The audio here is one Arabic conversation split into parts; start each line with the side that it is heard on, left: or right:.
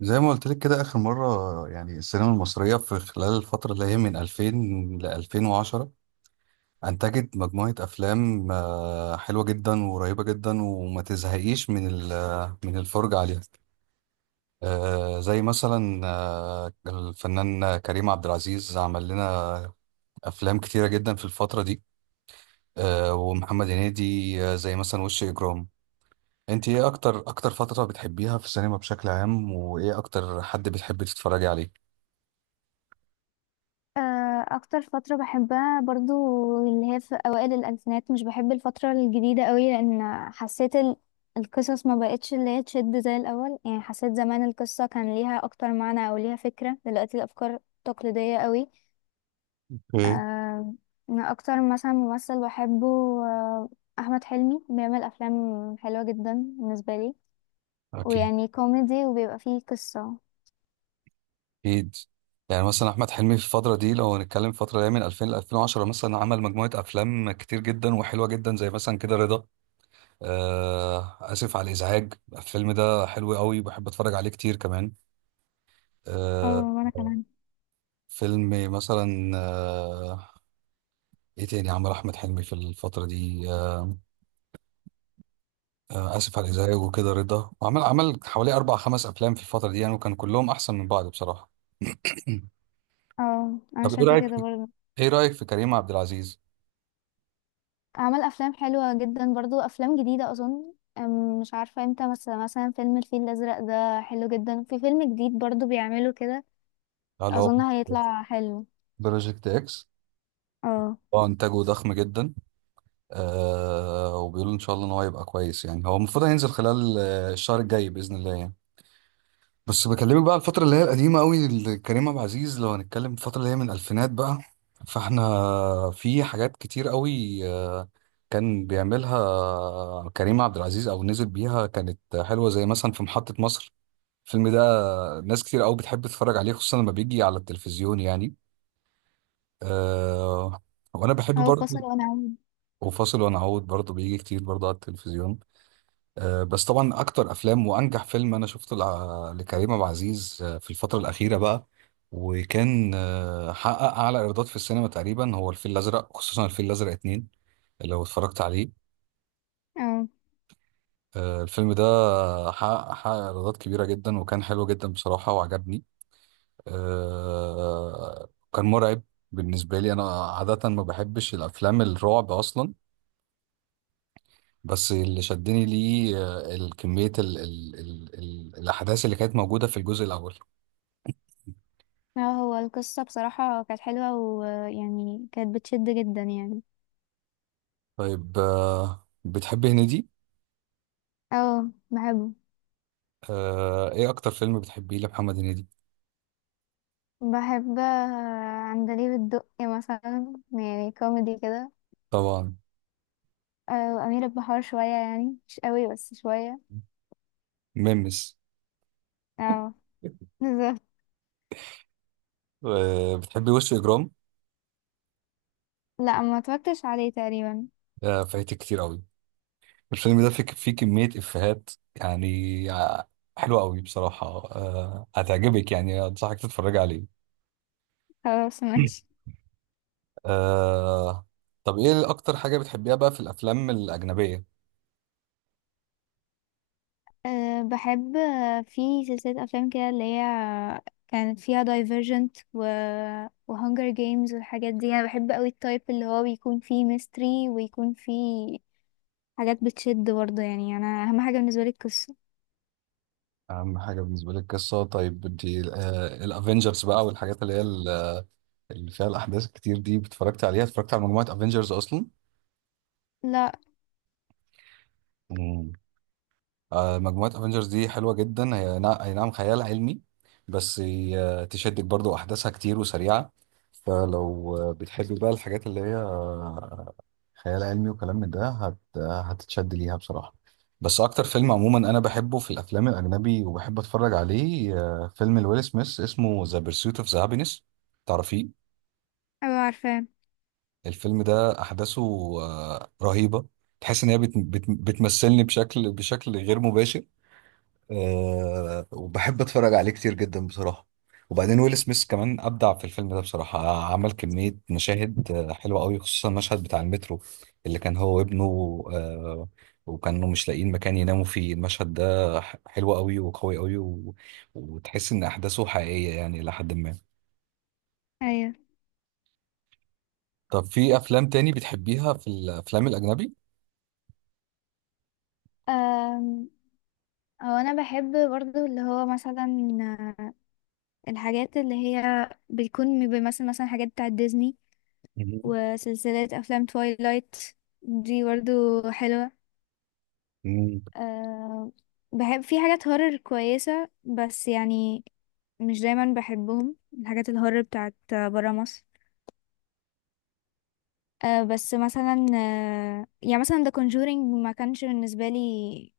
right: زي ما قلت لك كده آخر مرة، يعني السينما المصرية في خلال الفترة اللي هي من 2000 ل 2010 أنتجت مجموعة أفلام حلوة جدا وقريبة جدا وما تزهقيش من الفرجة عليها. زي مثلا الفنان كريم عبد العزيز عمل لنا أفلام كتيرة جدا في الفترة دي. ومحمد هنيدي. زي مثلا وش إجرام. أنت إيه أكتر فترة بتحبيها في السينما بشكل عام، وإيه أكتر حد بتحبي تتفرجي عليه؟
left: اكتر فترة بحبها برضو اللي هي في اوائل الالفينات. مش بحب الفترة الجديدة قوي، لان حسيت القصص ما بقتش اللي هي تشد زي الاول. يعني حسيت زمان القصة كان ليها اكتر معنى او ليها فكرة، دلوقتي الافكار تقليدية قوي.
right: ايه.
left: آه، انا اكتر مثلا ممثل بحبه، آه، احمد حلمي، بيعمل افلام حلوة جدا بالنسبة لي،
right: أكيد.
left: ويعني كوميدي وبيبقى فيه قصة.
right: اكيد. يعني مثلا احمد حلمي في الفتره دي، لو هنتكلم الفتره اللي هي من 2000 ل 2010، مثلا عمل مجموعه افلام كتير جدا وحلوه جدا، زي مثلا كده رضا. اسف على الازعاج. الفيلم ده حلو قوي، بحب اتفرج عليه كتير كمان.
left: اه،
right: آه
left: وانا كمان.
right: فيلم مثلا ايه تاني عمل احمد حلمي في الفتره دي. اسف على الازعاج. وكده رضا، وعمل حوالي اربع خمس افلام في الفتره دي يعني، وكان كلهم احسن من بعض بصراحه.
left: اه، انا
right: طب ايه
left: شايفة
right: رايك؟
left: كده برضو.
right: ايه رايك في كريم عبد العزيز؟
left: عمل افلام حلوه جدا برضو، افلام جديده اظن. مش عارفه امتى، بس مثلا فيلم الفيل الازرق ده حلو جدا، في فيلم جديد برضو بيعمله كده
right: اللي هو
left: اظن هيطلع حلو.
right: بروجكت اكس.
left: اه.
right: هو انتاجه ضخم جدا. وبيقولوا ان شاء الله ان هو هيبقى كويس، يعني هو المفروض هينزل خلال الشهر الجاي باذن الله يعني. بس بكلمك بقى على الفتره اللي هي القديمه قوي لكريم عبد العزيز، لو هنتكلم الفتره اللي هي من الالفينات بقى. فاحنا في حاجات كتير قوي كان بيعملها كريم عبد العزيز او نزل بيها، كانت حلوه، زي مثلا في محطه مصر. الفيلم ده ناس كتير قوي بتحب تتفرج عليه، خصوصا لما بيجي على التلفزيون يعني. آه وانا بحب
left: هو
right: برضه.
left: فاصل ونعود.
right: وفاصل ونعود برضه بيجي كتير برضه على التلفزيون. بس طبعا اكتر افلام وانجح فيلم انا شفته لكريم عبد العزيز في الفتره الاخيره بقى، وكان حقق اعلى ايرادات في السينما تقريبا، هو الفيل الازرق، خصوصا الفيل الازرق اتنين. لو اتفرجت عليه
left: اه.
right: الفيلم ده حقق ايرادات كبيره جدا، وكان حلو جدا بصراحه، وعجبني. كان مرعب. بالنسبه لي انا عاده ما بحبش الافلام الرعب اصلا، بس اللي شدني ليه الكمية، ال ال ال ال الأحداث اللي كانت موجودة في الجزء الأول.
left: اه، هو القصه بصراحه كانت حلوه، ويعني كانت بتشد جدا يعني.
right: طيب بتحبي هنيدي؟
left: اه، بحبه.
right: إيه أكتر فيلم بتحبيه لمحمد هنيدي؟
left: بحب عندليب الدقي مثلا، يعني كوميدي كده.
right: طبعا.
left: وأمير البحار شوية، يعني مش قوي بس شوية.
right: ميمس.
left: اه، بالظبط.
right: بتحبي وش إجرام؟
left: لا، ما اتفرجتش عليه تقريبا.
right: فايتك كتير أوي. الفيلم ده فيه كمية إفيهات يعني حلوة أوي بصراحة. هتعجبك، يعني أنصحك تتفرج عليه.
left: خلاص ماشي.
right: آه، طب إيه أكتر حاجة بتحبيها بقى في الأفلام الأجنبية؟
left: أه، بحب في سلسلة أفلام كده اللي هي كانت فيها دايفرجنت وهانجر جيمز والحاجات دي. أنا بحب قوي التايب اللي هو بيكون فيه ميستري، ويكون فيه حاجات بتشد برضه. يعني أنا أهم حاجة بالنسبة لي القصة.
right: اهم حاجه بالنسبه لك قصه. طيب انت الافنجرز بقى والحاجات اللي هي اللي فيها الاحداث الكتير دي، اتفرجت على مجموعه افنجرز اصلا؟
left: لا.
right: مم. مجموعة افنجرز دي حلوة جدا. هي اي نعم، خيال علمي، بس هي تشدك برضو، احداثها كتير وسريعة. فلو بتحبي بقى الحاجات اللي هي خيال علمي وكلام من ده، هتتشد ليها بصراحة. بس اكتر فيلم عموما انا بحبه في الافلام الاجنبي وبحب اتفرج عليه فيلم لويل سميث، اسمه ذا بيرسوت اوف ذا هابينس. تعرفيه؟
left: أبقى عارفاه.
right: الفيلم ده احداثه رهيبة. تحس ان هي بتمثلني بشكل غير مباشر. وبحب اتفرج عليه كتير جدا بصراحه. وبعدين ويل سميث كمان ابدع في الفيلم ده بصراحه، عمل كميه مشاهد حلوه قوي، خصوصا المشهد بتاع المترو اللي كان هو وابنه. أه وكانوا مش لاقيين مكان يناموا فيه. المشهد ده حلو قوي وقوي قوي وتحس ان احداثه حقيقيه يعني الى حد ما.
left: أيوه.
right: طب في افلام تاني بتحبيها في الافلام الاجنبي؟
left: أم، هو أنا بحب برضه اللي هو مثلا آه، الحاجات اللي هي بيكون بيمثل مثلا حاجات بتاعت ديزني،
right: مم.
left: وسلسلة أفلام تويلايت دي برضو حلوة. أه، بحب في حاجات هورر كويسة، بس يعني مش دايما بحبهم الحاجات الهورر بتاعت برا مصر. أه، بس مثلا أه، يعني مثلا The Conjuring ما كانش بالنسبة لي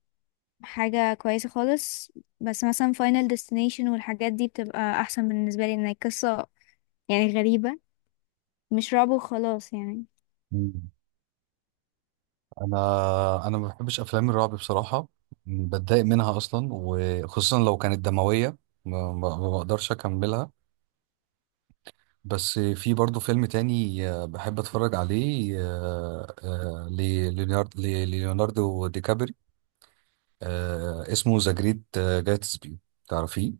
left: حاجة كويسة خالص. بس مثلا Final Destination والحاجات دي بتبقى أحسن بالنسبة لي، إن هي قصة يعني غريبة، مش رعب وخلاص يعني.
right: مم. انا ما بحبش افلام الرعب بصراحه، بتضايق منها اصلا، وخصوصا لو كانت دمويه. ما بقدرش اكملها. بس في برضو فيلم تاني بحب اتفرج عليه ليوناردو دي كابري، اسمه ذا جريت جاتسبي. تعرفيه؟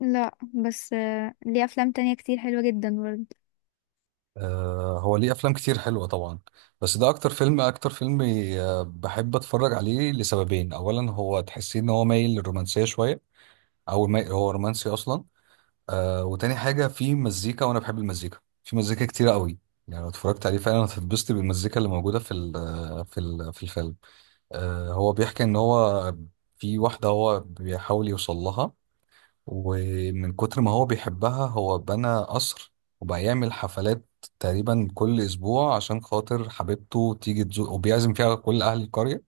left: لا، بس أه ليه أفلام تانية كتير حلوة جدا برضه.
right: هو ليه افلام كتير حلوه طبعا، بس ده اكتر فيلم، بحب اتفرج عليه لسببين. اولا، هو تحسيه ان هو مايل للرومانسيه شويه، او هو رومانسي اصلا. وتاني حاجة، في مزيكا وأنا بحب المزيكا، في مزيكا كتيرة قوي يعني، لو اتفرجت عليه فعلا هتتبسط بالمزيكا اللي موجودة في الفيلم. هو بيحكي إن هو في واحدة هو بيحاول يوصل لها، ومن كتر ما هو بيحبها هو بنى قصر، وبقى يعمل حفلات تقريبا كل أسبوع عشان خاطر حبيبته تيجي تزور، وبيعزم فيها كل أهل القرية،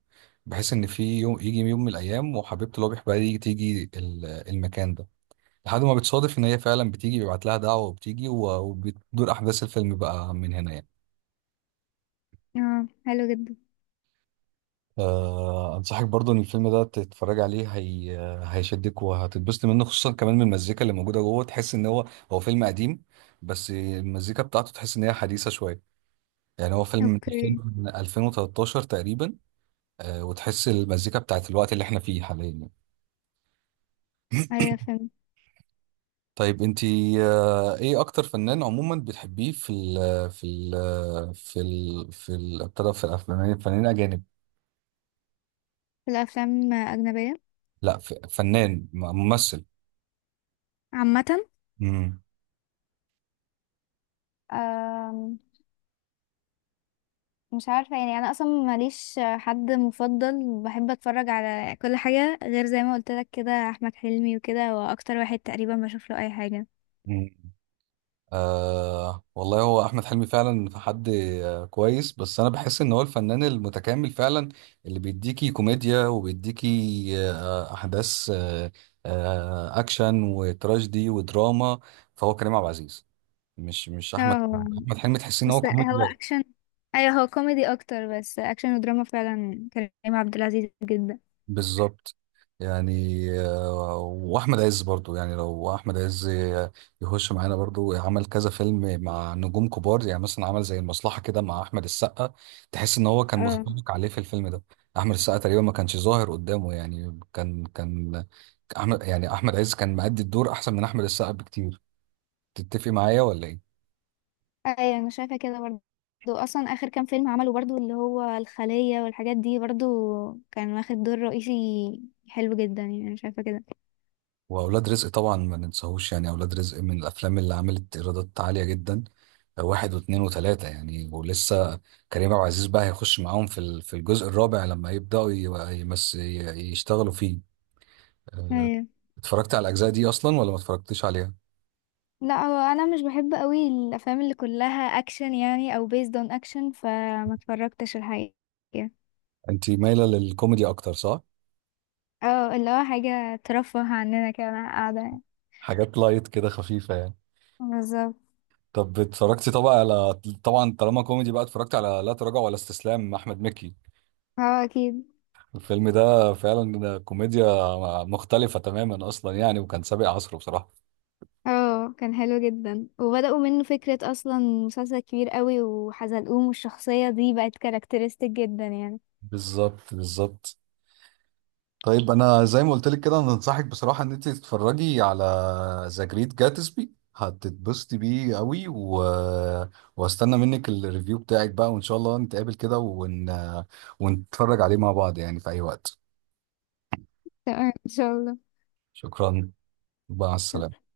right: بحيث إن في يوم، يجي يوم من الأيام، وحبيبته اللي هو بيحبها دي تيجي المكان ده. لحد ما بتصادف ان هي فعلا بتيجي، بيبعت لها دعوه وبتيجي، وبتدور احداث الفيلم بقى من هنا يعني.
left: اه، حلو جدا.
right: انصحك برضو ان الفيلم ده تتفرج عليه. هي هيشدك وهتتبسط منه، خصوصا كمان من المزيكا اللي موجوده جوه. تحس ان هو فيلم قديم، بس المزيكا بتاعته تحس ان هي حديثه شويه. يعني هو فيلم من 2000،
left: اوكي.
right: من 2013 تقريبا. وتحس المزيكا بتاعت الوقت اللي احنا فيه حاليا يعني.
left: ايوه، فهمت.
right: طيب انتي ايه اكتر فنان عموما بتحبيه في ال في ال في ال في ال ابتدى في الافلام، فنانين اجانب؟
left: الافلام اجنبيه
right: لا، فنان، ممثل.
left: عامة.
right: امم
left: أم، مش عارفة يعني، أنا أصلا ماليش حد مفضل، بحب أتفرج على كل حاجة. غير زي ما قلت لك كده أحمد حلمي، وكده هو أكتر واحد تقريبا بشوف له أي حاجة.
right: والله هو احمد حلمي فعلا حد كويس، بس انا بحس ان هو الفنان المتكامل فعلا، اللي بيديكي كوميديا وبيديكي احداث اكشن وتراجيدي ودراما. فهو كريم عبد العزيز، مش احمد.
left: اه، هو.
right: احمد حلمي تحسين ان هو
left: بس
right: كوميدي.
left: هو أكشن. أيوه، هو كوميدي أكتر بس أكشن ودراما فعلا كريم عبد العزيز جدا.
right: بالظبط. يعني واحمد عز برضو، يعني لو احمد عز يخش معانا برضو، عمل كذا فيلم مع نجوم كبار، يعني مثلا عمل زي المصلحة كده مع احمد السقا. تحس ان هو كان
left: اه.
right: متفوق عليه في الفيلم ده. احمد السقا تقريبا ما كانش ظاهر قدامه، يعني كان، احمد عز كان مأدي الدور احسن من احمد السقا بكتير. تتفق معايا ولا ايه؟
left: أيوه أنا شايفة كده برضه. أصلا آخر كام فيلم عمله برضه اللي هو الخلية والحاجات دي برضه كان واخد دور رئيسي حلو جدا، يعني أنا شايفة كده.
right: واولاد رزق طبعا ما ننساهوش، يعني اولاد رزق من الافلام اللي عملت ايرادات عاليه جدا، واحد واثنين وثلاثه يعني، ولسه كريم عبد العزيز بقى هيخش معاهم في الجزء الرابع لما يبداوا يشتغلوا فيه. أه،
left: أيوه.
right: اتفرجت على الاجزاء دي اصلا ولا ما اتفرجتيش عليها؟
left: لا، هو انا مش بحب قوي الافلام اللي كلها اكشن يعني او based on action، فما اتفرجتش الحقيقه.
right: انت مايله للكوميدي اكتر صح؟
left: اه، اللي هو حاجه ترفه عننا كده وانا قاعده يعني.
right: حاجات لايت كده خفيفه يعني.
left: بالظبط.
right: طب اتفرجتي طبعا على طبعا طالما كوميدي بقى، اتفرجت على لا تراجع ولا استسلام احمد مكي؟
left: اه، اكيد.
right: الفيلم ده فعلا كوميديا مختلفة تماما أصلا يعني، وكان سابق عصره بصراحة.
left: اه، كان حلو جدا وبداوا منه فكره اصلا مسلسل كبير قوي، وحزلقوم والشخصيه دي بقت كاركترستيك جدا يعني.
right: بالظبط، بالظبط. طيب أنا زي ما قلت لك كده، أنا أنصحك بصراحة إن أنت تتفرجي على ذا جريت جاتسبي، هتتبسطي بيه قوي واستنى منك الريفيو بتاعك بقى، وإن شاء الله نتقابل كده ونتفرج عليه مع بعض يعني في أي وقت.
left: تمام، ان شاء الله.
right: شكرا. مع
left: شكرا.
right: السلامة.